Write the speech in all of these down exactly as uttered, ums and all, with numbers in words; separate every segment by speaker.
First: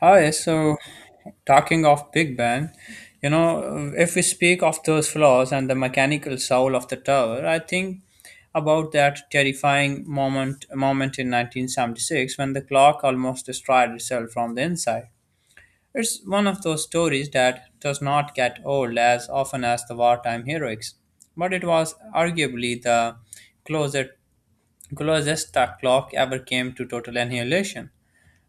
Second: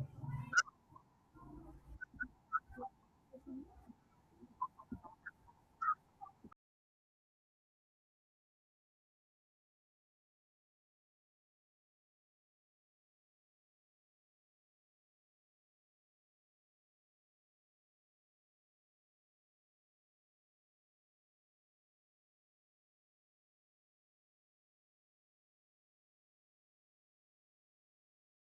Speaker 1: Hi, so talking of Big Ben, you know, if we speak of those flaws and the mechanical soul of the tower, I think about that terrifying moment moment in nineteen seventy-six when the clock almost destroyed itself from the inside. It's one of those stories that does not get old as often as the wartime heroics, but it was arguably the closest, closest the clock ever came to total annihilation.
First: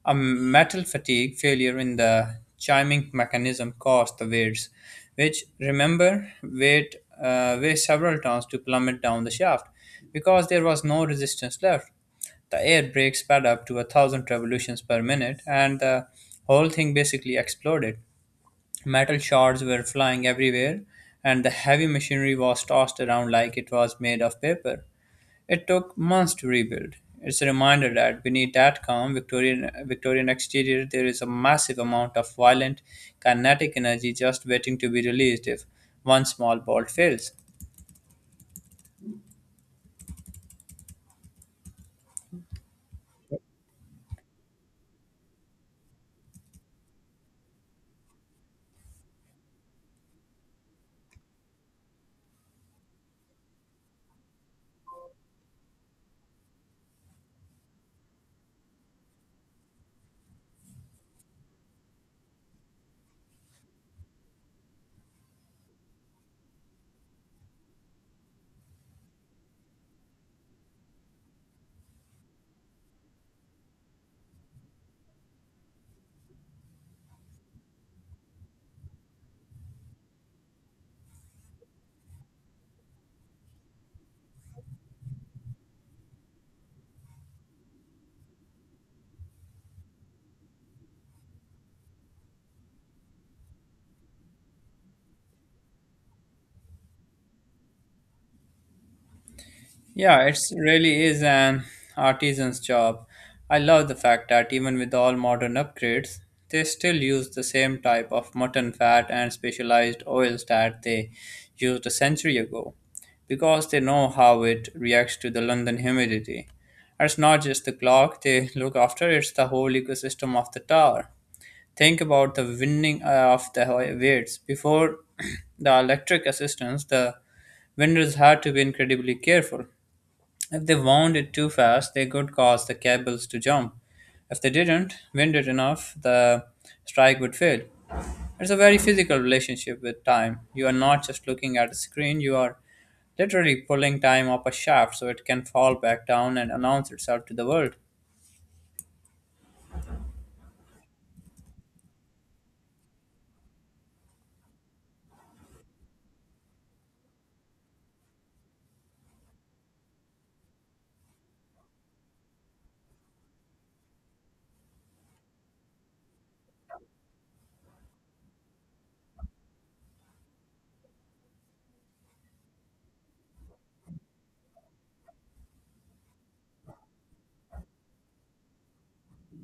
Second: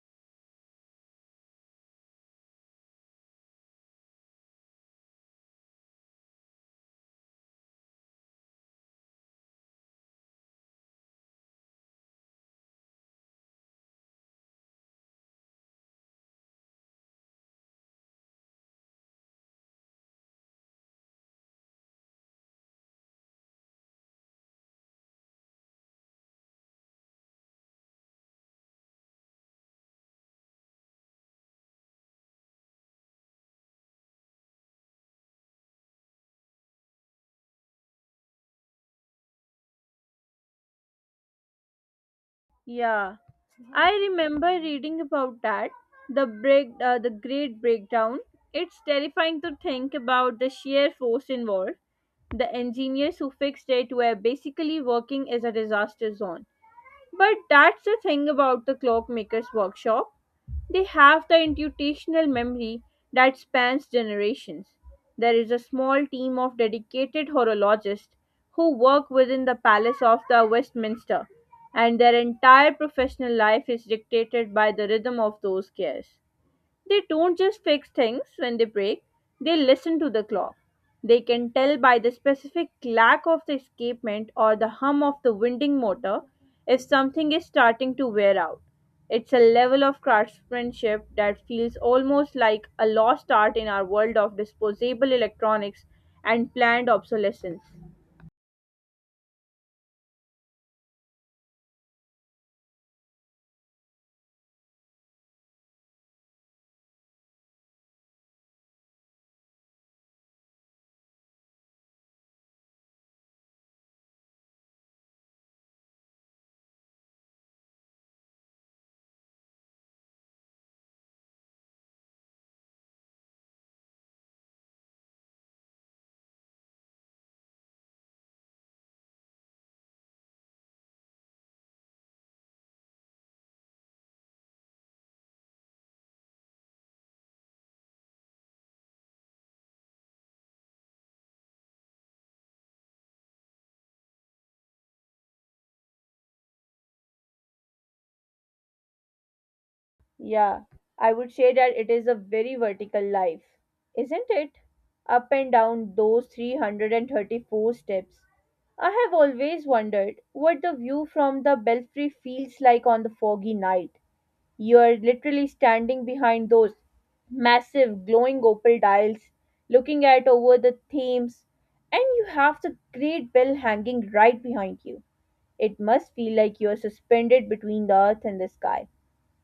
Speaker 1: A metal fatigue failure in the chiming mechanism caused the weights, which remember weighed, uh, weigh several tons to plummet down the shaft. Because there was no resistance left, the air brake sped up to a thousand revolutions per minute, and the whole thing basically exploded. Metal shards were flying everywhere, and the heavy machinery was tossed around like it was made of paper. It took months to rebuild. It's a reminder that beneath that calm Victorian Victorian exterior there is a massive amount of violent kinetic energy just waiting to be released if one small bolt fails.
Speaker 2: Yeah, I remember reading about that. The break, uh, the Great Breakdown. It's terrifying to think about the sheer force involved. The engineers who fixed it were basically working as a disaster zone. But that's the thing about the clockmaker's workshop. They have the intuitional memory that spans generations. There is a small team of dedicated horologists who work within the Palace of the Westminster, and their entire professional life is dictated by the rhythm of those gears. They don't just fix things when they break, they listen to the clock. They can tell by the specific clack of the escapement or the hum of the winding motor if something is starting to wear out. It's a level of craftsmanship that feels almost like a lost art in our world of disposable electronics and planned obsolescence.
Speaker 1: Yeah, it's really is an artisan's job. I love the fact that even with all modern upgrades, they still use the same type of mutton fat and specialized oils that they used a century ago because they know how it reacts to the London humidity. And it's not just the clock they look after, it's the whole ecosystem of the tower. Think about the winding uh, of the weights. Before the electric assistance, the vendors had to be incredibly careful if they wound it too fast, they could cause the cables to jump. If they didn't wind it enough, the strike would fail. It's a very physical relationship with time. You are not just looking at a screen, you are literally pulling time up a shaft so it can fall back down and announce itself to the world.
Speaker 2: Yeah, I would say that it is a very vertical life, isn't it? Up and down those three hundred thirty-four steps. I have always wondered what the view from the belfry feels like on the foggy night. You are literally standing behind those massive glowing opal dials, looking at over the Thames, and you have the great bell hanging right behind you. It must feel like you are suspended between the earth and the sky.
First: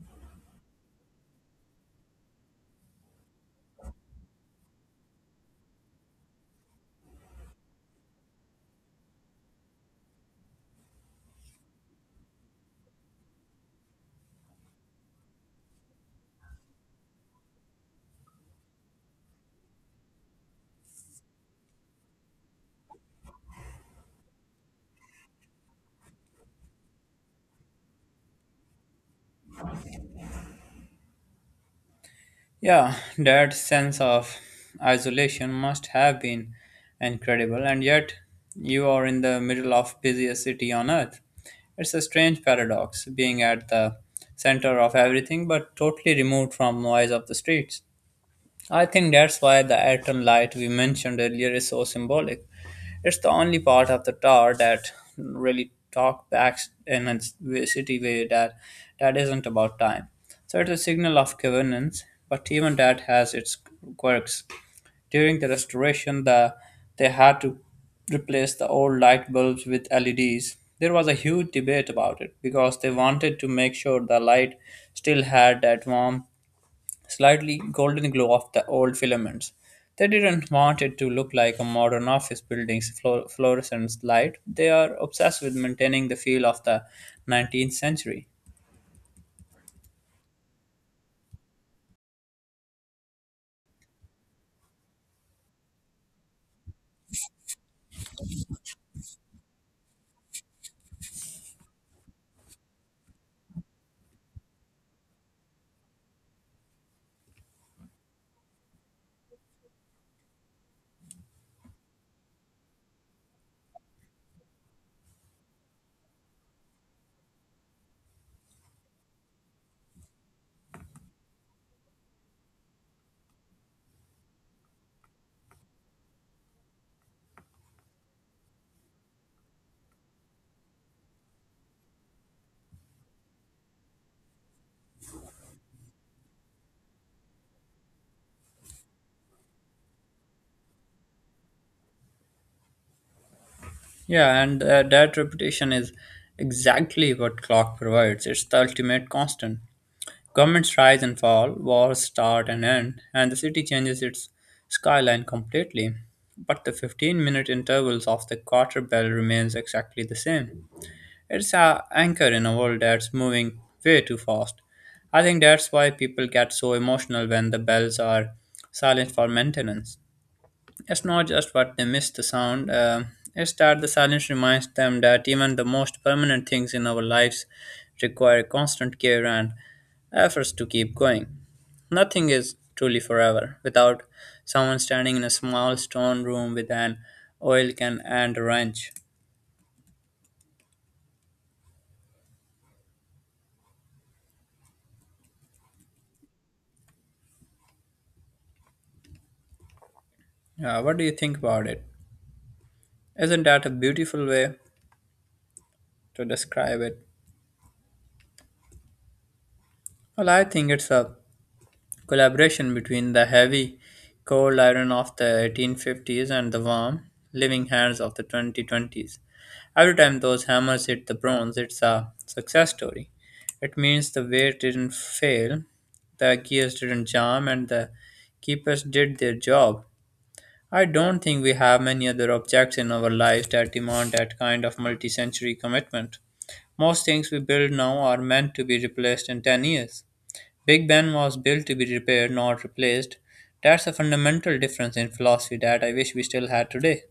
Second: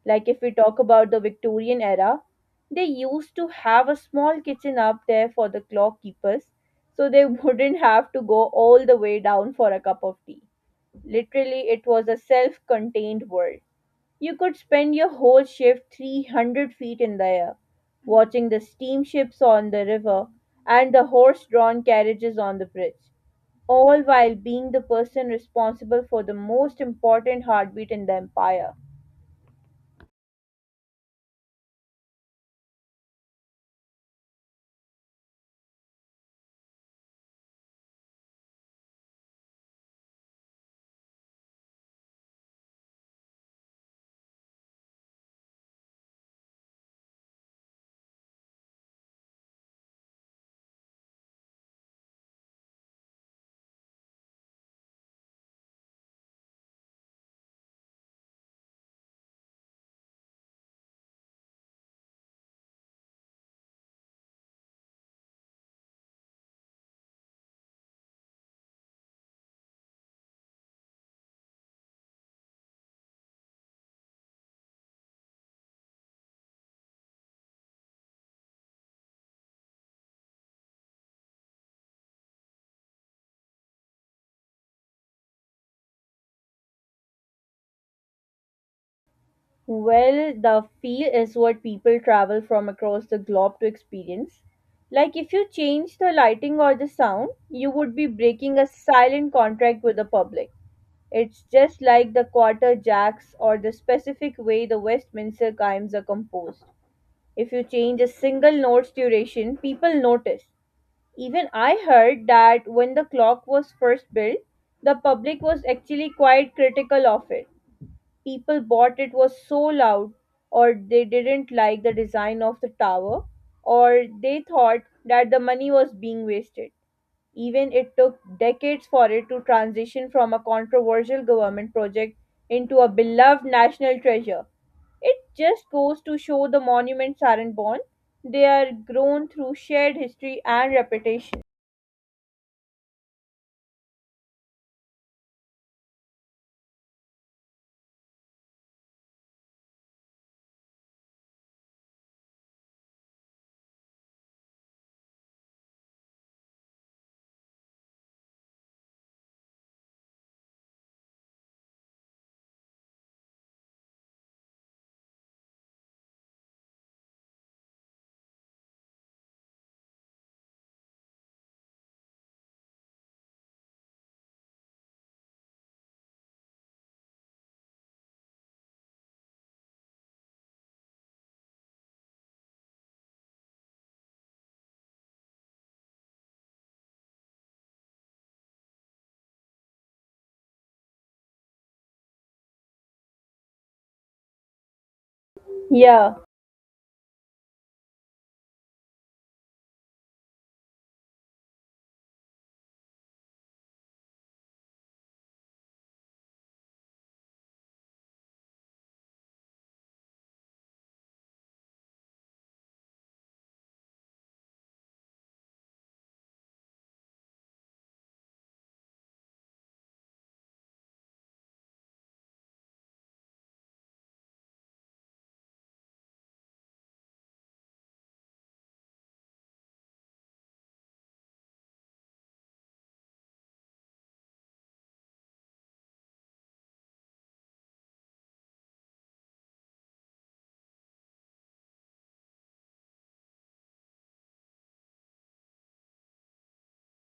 Speaker 2: Like if we talk about the Victorian era, they used to have a small kitchen up there for the clock keepers so they wouldn't have to go all the way down for a cup of tea. Literally, it was a self contained world. You could spend your whole shift three hundred feet in the air, watching the steamships on the river and the horse drawn carriages on the bridge, all while being the person responsible for the most important heartbeat in the empire.
Speaker 1: Yeah, that sense of isolation must have been incredible, and yet you are in the middle of busiest city on earth. It's a strange paradox, being at the center of everything but totally removed from noise of the streets. I think that's why the atom light we mentioned earlier is so symbolic. It's the only part of the tower that really talks back in a city way that that isn't about time. So it's a signal of governance, but even that has its quirks. During the restoration, the they had to replace the old light bulbs with L E Ds. There was a huge debate about it because they wanted to make sure the light still had that warmth slightly golden glow of the old filaments. They didn't want it to look like a modern office building's fluor- fluorescent light. They are obsessed with maintaining the feel of the nineteenth century.
Speaker 2: Well, the feel is what people travel from across the globe to experience. Like if you change the lighting or the sound, you would be breaking a silent contract with the public. It's just like the quarter jacks or the specific way the Westminster chimes are composed. If you change a single note's duration, people notice. Even I heard that when the clock was first built, the public was actually quite critical of it. People bought it was so loud, or they didn't like the design of the tower, or they thought that the money was being wasted. Even it took decades for it to transition from a controversial government project into a beloved national treasure. It just goes to show the monuments aren't born, they are grown through shared history and reputation.
Speaker 1: Yeah, and uh, that reputation is exactly what clock provides. It's the ultimate constant. Governments rise and fall, wars start and end, and the city changes its skyline completely. But the fifteen minute intervals of the quarter bell remains exactly the same. It's a anchor in a world that's moving way too fast. I think that's why people get so emotional when the bells are silent for maintenance. It's not just what they miss the sound, uh, it's that the silence reminds them that even the most permanent things in our lives require constant care and efforts to keep going. Nothing is truly forever without someone standing in a small stone room with an oil can and a wrench.
Speaker 2: yeah
Speaker 1: Uh, what do you think about it? Isn't that a beautiful way to describe it? Well, I think it's a collaboration between the heavy, cold iron of the eighteen fifties and the warm, living hands of the twenty twenties. Every time those hammers hit the bronze, it's a success story. It means the weight didn't fail, the gears didn't jam, and the keepers did their job. I don't think we have many other objects in our lives that demand that kind of multi century commitment. Most things we build now are meant to be replaced in ten years. Big Ben was built to be repaired, not replaced. That's a fundamental difference in philosophy that I wish we still had today.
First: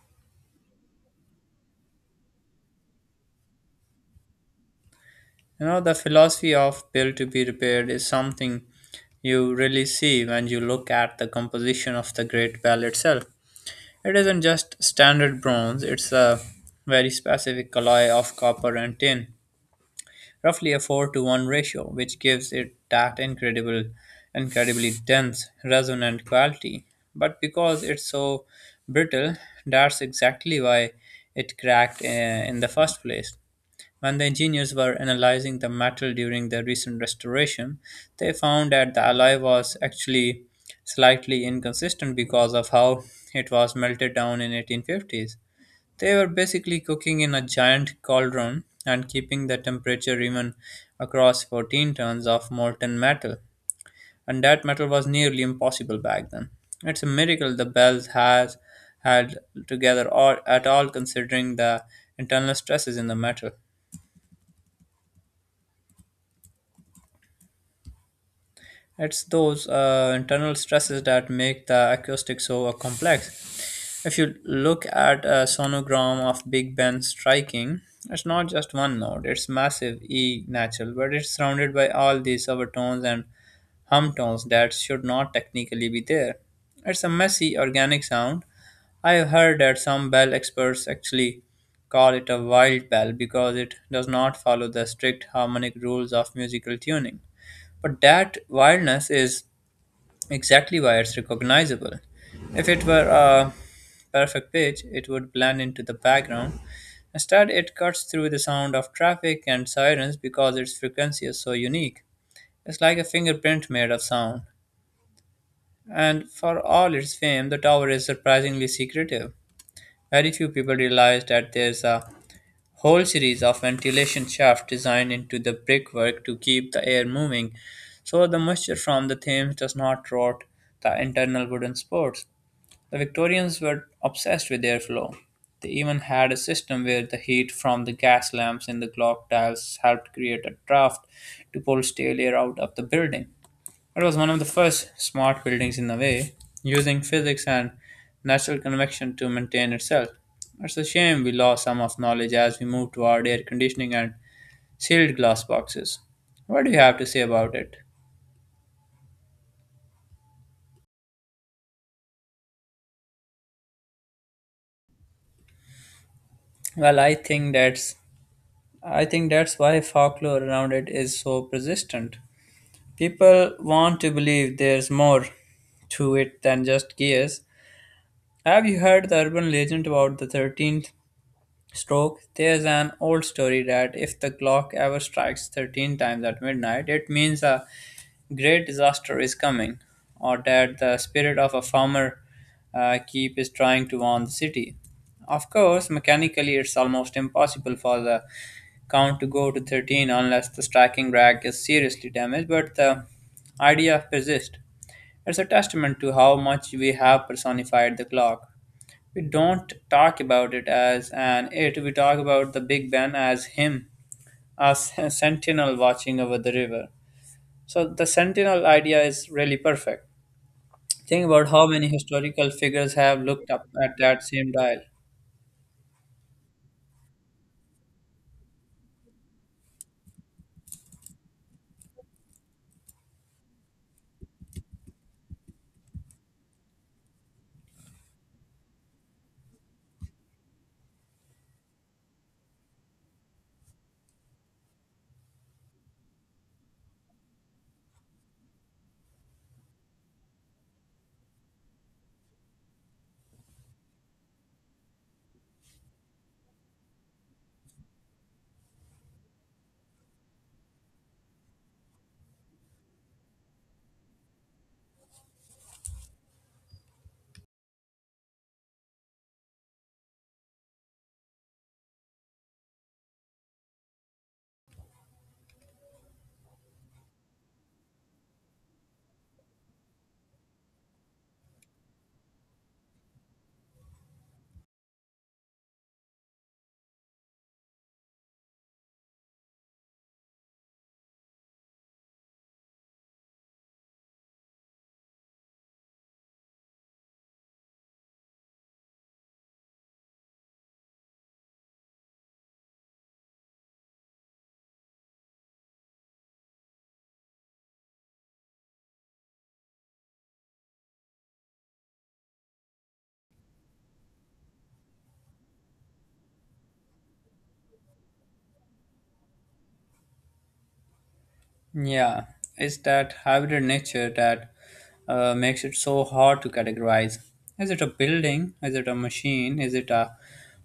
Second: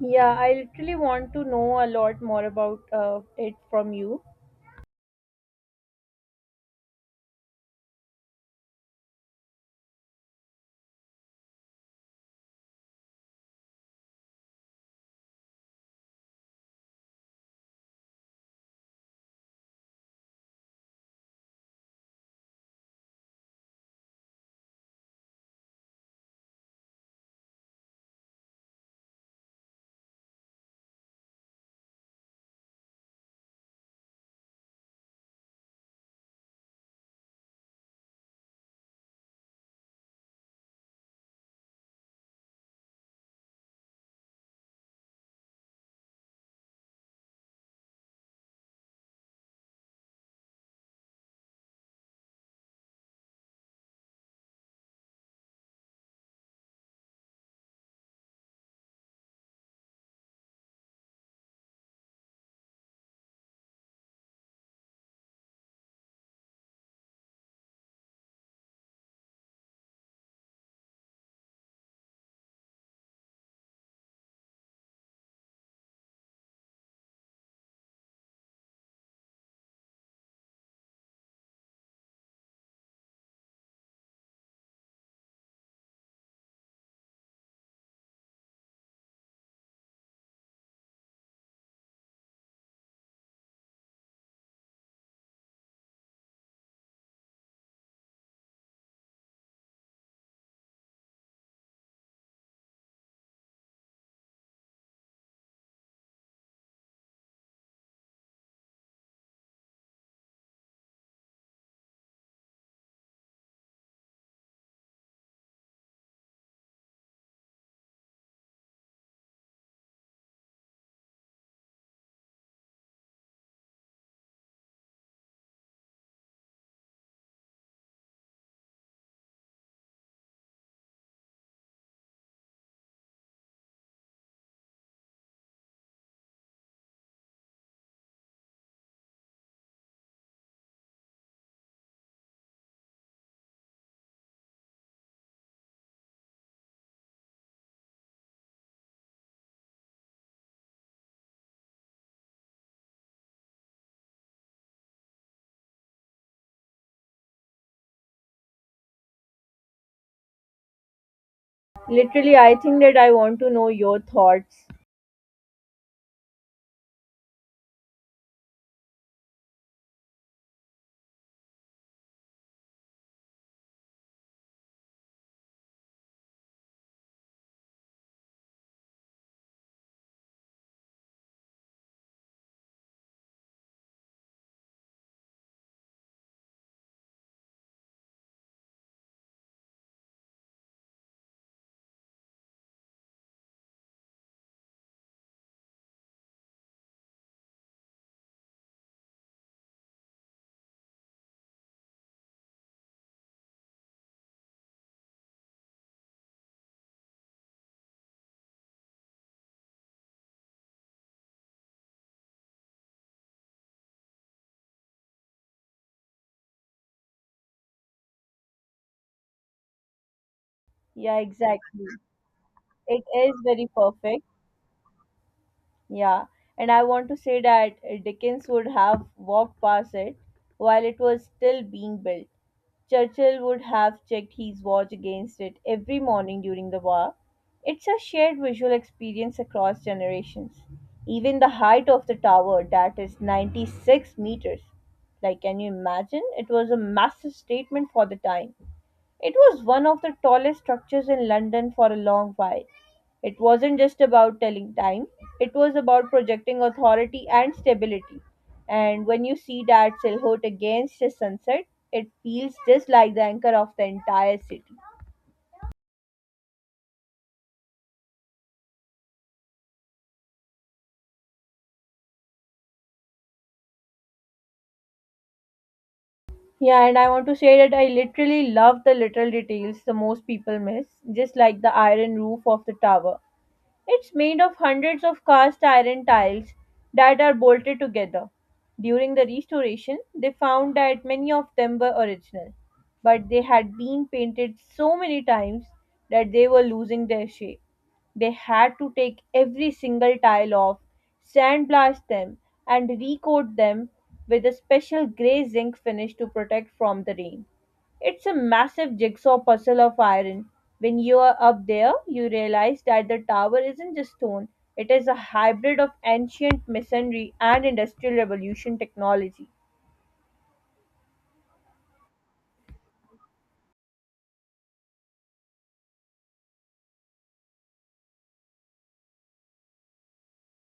Speaker 2: yeah I literally want to know a lot more about uh, it from you.
Speaker 1: You know, the philosophy of built to be repaired is something you really see when you look at the composition of the Great Bell itself. It isn't just standard bronze, it's a very specific alloy of copper and tin, roughly a four to one ratio, which gives it that incredible, incredibly dense, resonant quality. But because it's so brittle, that's exactly why it cracked uh, in the first place. When the engineers were analyzing the metal during the recent restoration, they found that the alloy was actually slightly inconsistent because of how it was melted down in eighteen fifties. They were basically cooking in a giant cauldron and keeping the temperature even across fourteen tons of molten metal, and that metal was nearly impossible back then. It's a miracle the bells has had together or at all considering the internal stresses in the metal. It's those uh, internal stresses that make the acoustics so uh, complex. If you look at a sonogram of Big Ben striking, it's not just one note, it's massive E natural, but it's surrounded by all these overtones and hum tones that should not technically be there. It's a messy organic sound. I've heard that some bell experts actually call it a wild bell because it does not follow the strict harmonic rules of musical tuning. But that wildness is exactly why it's recognizable. If it were a perfect pitch, it would blend into the background. Instead, it cuts through the sound of traffic and sirens because its frequency is so unique. It's like a fingerprint made of sound. And for all its fame, the tower is surprisingly secretive. Very few people realize that there's a whole series of ventilation shafts designed into the brickwork to keep the air moving so the moisture from the Thames does not rot the internal wooden supports. The Victorians were obsessed with airflow. They even had a system where the heat from the gas lamps in the clock dials helped create a draft to pull stale air out of the building. It was one of the first smart buildings in a way, using physics and natural convection to maintain itself. It's a shame we lost some of knowledge as we moved toward air conditioning and sealed glass boxes. What do you have to say about it?
Speaker 2: Literally, I think that I want to know your thoughts.
Speaker 1: Well, I think that's I think that's why folklore around it is so persistent. People want to believe there's more to it than just gears. Have you heard the urban legend about the thirteenth stroke? There's an old story that if the clock ever strikes thirteen times at midnight, it means a great disaster is coming, or that the spirit of a former uh, keep is trying to warn the city. Of course, mechanically, it's almost impossible for the count to go to thirteen unless the striking rack is seriously damaged, but the idea persists. It's a testament to how much we have personified the clock. We don't talk about it as an it, we talk about the Big Ben as him, a s- sentinel watching over the river. So the sentinel idea is really perfect.
Speaker 2: Yeah,
Speaker 1: Think about how
Speaker 2: exactly.
Speaker 1: many historical figures
Speaker 2: It
Speaker 1: have
Speaker 2: is
Speaker 1: looked up
Speaker 2: very
Speaker 1: at that
Speaker 2: perfect.
Speaker 1: same dial.
Speaker 2: Yeah. And I want to say that uh, Dickens would have walked past it while it was still being built. Churchill would have checked his watch against it every morning during the war. It's a shared visual experience across generations. Even the height of the tower, that is ninety-six meters. Like, can you imagine? It was a massive statement for the time. It was one of the tallest structures in London for a long while. It wasn't just about telling time, it was about projecting authority and stability. And when you see that silhouette against the sunset, it feels just like the anchor of the entire city. Yeah, and I want to say that I literally love the little details the most people miss, just like the iron roof of the tower. It's made of hundreds of cast iron tiles that are bolted together. During the restoration, they found that many of them were original, but they had been painted so many times that they were losing their shape. They had to take every single tile off, sandblast them, and recoat them with a special grey zinc finish to protect from the rain. It's a massive jigsaw puzzle of iron. When you are up there, you realize that the tower isn't just stone, it is a hybrid of ancient masonry and industrial revolution technology.
Speaker 1: Yeah, it's that hybrid nature that uh, makes it so hard to categorize. Is it a building? Is it a machine? Is it a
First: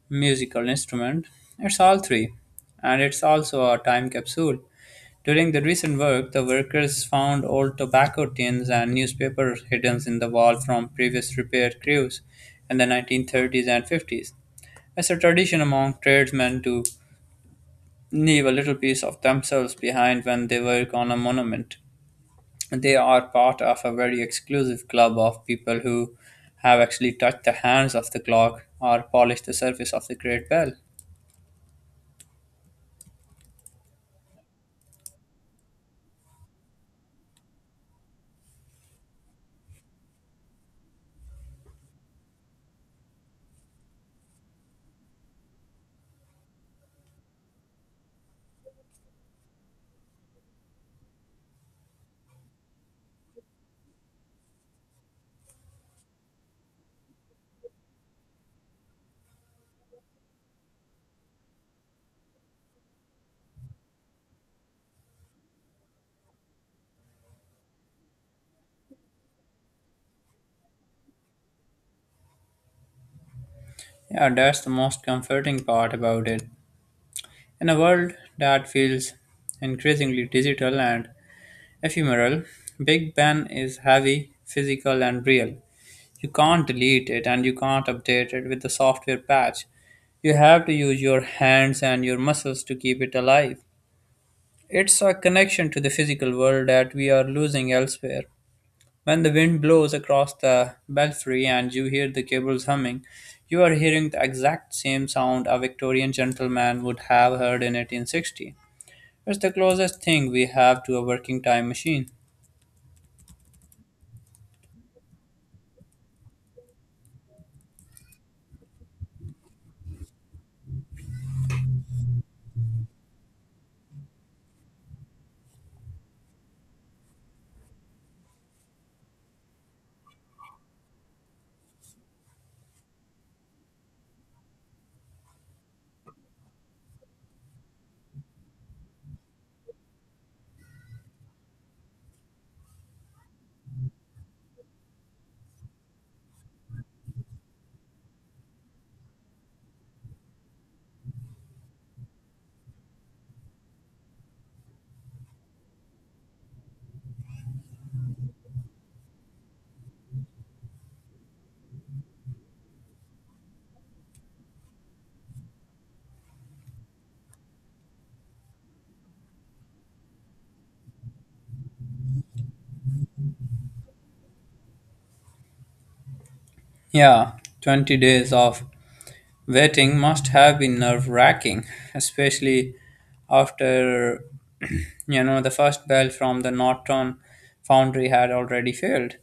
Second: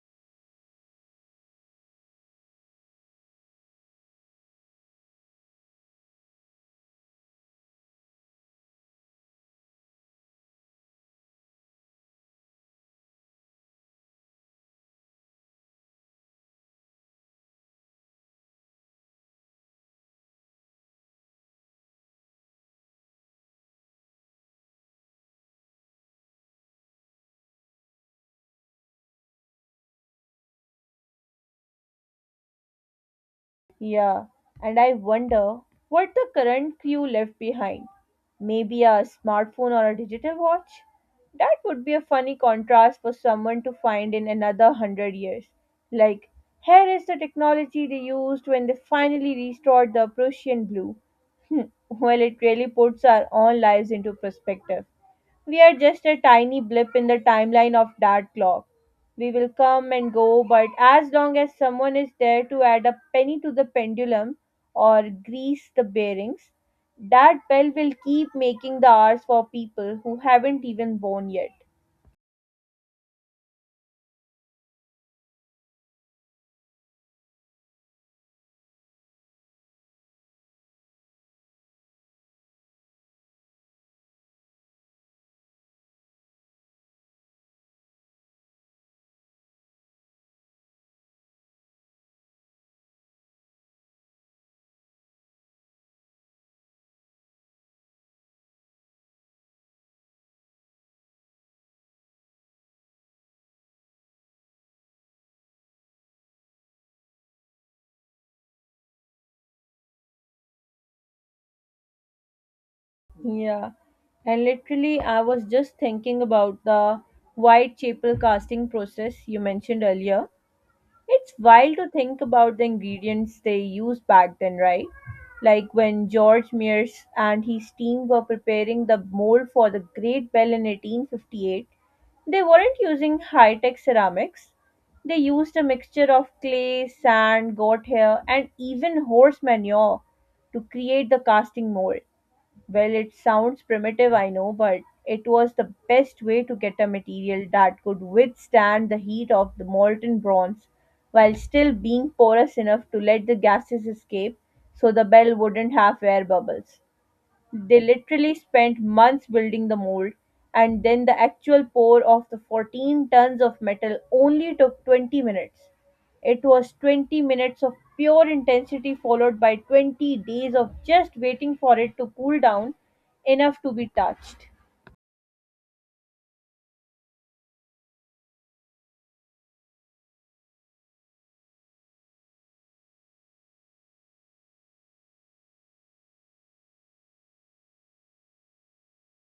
Speaker 1: musical instrument? It's all three. And it's also a time capsule. During the recent work, the workers found old tobacco tins and newspapers hidden in the wall from previous repair crews in the nineteen thirties and fifties. It's a tradition among tradesmen to leave a little piece of themselves behind when they work on a monument they are part of a very exclusive club of people who have actually touched the hands of the clock or polished the surface of the great bell.
Speaker 2: Yeah, and I wonder what the current crew left behind. Maybe a smartphone or a digital watch? That would be a funny contrast for someone to find in another hundred years. Like, here is the technology they used when they finally restored the Prussian blue. Hmm, well, it really puts our own lives into perspective. We are just a tiny blip in the timeline of that clock. We will come and go, but as long as someone is there to add a penny to the pendulum or grease the bearings, that bell will keep making the hours for people who haven't even born yet.
Speaker 1: Yeah, that's the most comforting part about it. In a world that feels increasingly digital and ephemeral, Big Ben is heavy, physical, and real. You can't delete it and you can't update it with the software patch. You have to use your hands and your muscles to keep it alive. It's a connection to the physical world that we are losing elsewhere. When the wind blows across the belfry and you hear the cables humming, you are hearing the exact same sound a Victorian gentleman would have heard in eighteen sixty. It's the closest thing we have to a working time machine.
Speaker 2: Yeah. And literally, I was just thinking about the Whitechapel casting process you mentioned earlier. It's wild to think about the ingredients they used back then, right? Like when George Mears and his team were preparing the mold for the Great Bell in eighteen fifty-eight, they weren't using high tech ceramics. They used a mixture of clay, sand, goat hair, and even horse manure to create the casting mold. Well, it sounds primitive, I know, but it was the best way to get a material that could withstand the heat of the molten bronze while still being porous enough to let the gases escape so the bell wouldn't have air bubbles. They literally spent months building the mold, and then the actual pour of the fourteen tons of metal only took twenty minutes. It was twenty minutes of pure intensity, followed by twenty days of just waiting for it to cool down enough to be touched.
Speaker 1: Yeah, twenty days of waiting must have been nerve wracking, especially after you know the first bell from the Norton foundry had already failed.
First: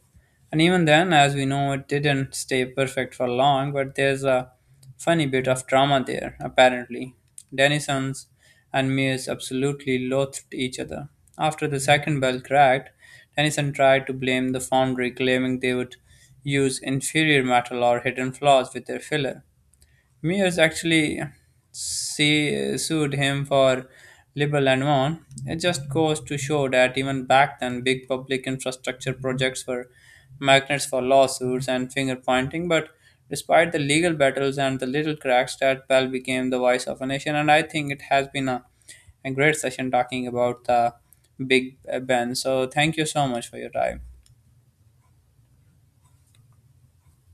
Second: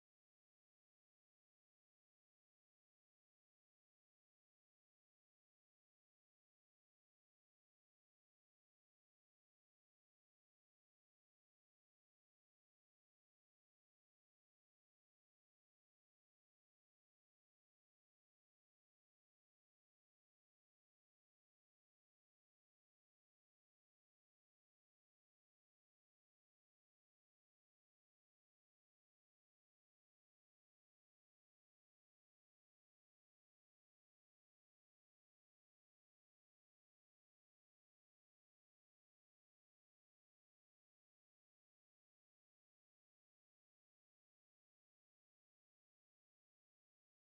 Speaker 1: And even then, as we know, it didn't stay perfect for long, but there's a funny bit of drama there, apparently. Denisons and Mears absolutely loathed each other. After the second bell cracked, Denison tried to blame the foundry, claiming they would use inferior metal or hidden flaws with their filler. Mears actually see, sued him for libel and won. It just goes to show that even back then, big public infrastructure projects were magnets for lawsuits and finger pointing. But despite the legal battles and the little cracks, that Bell became the voice of a nation. And I think it has been a, a great session talking about the Big Ben. So thank you so much for your time.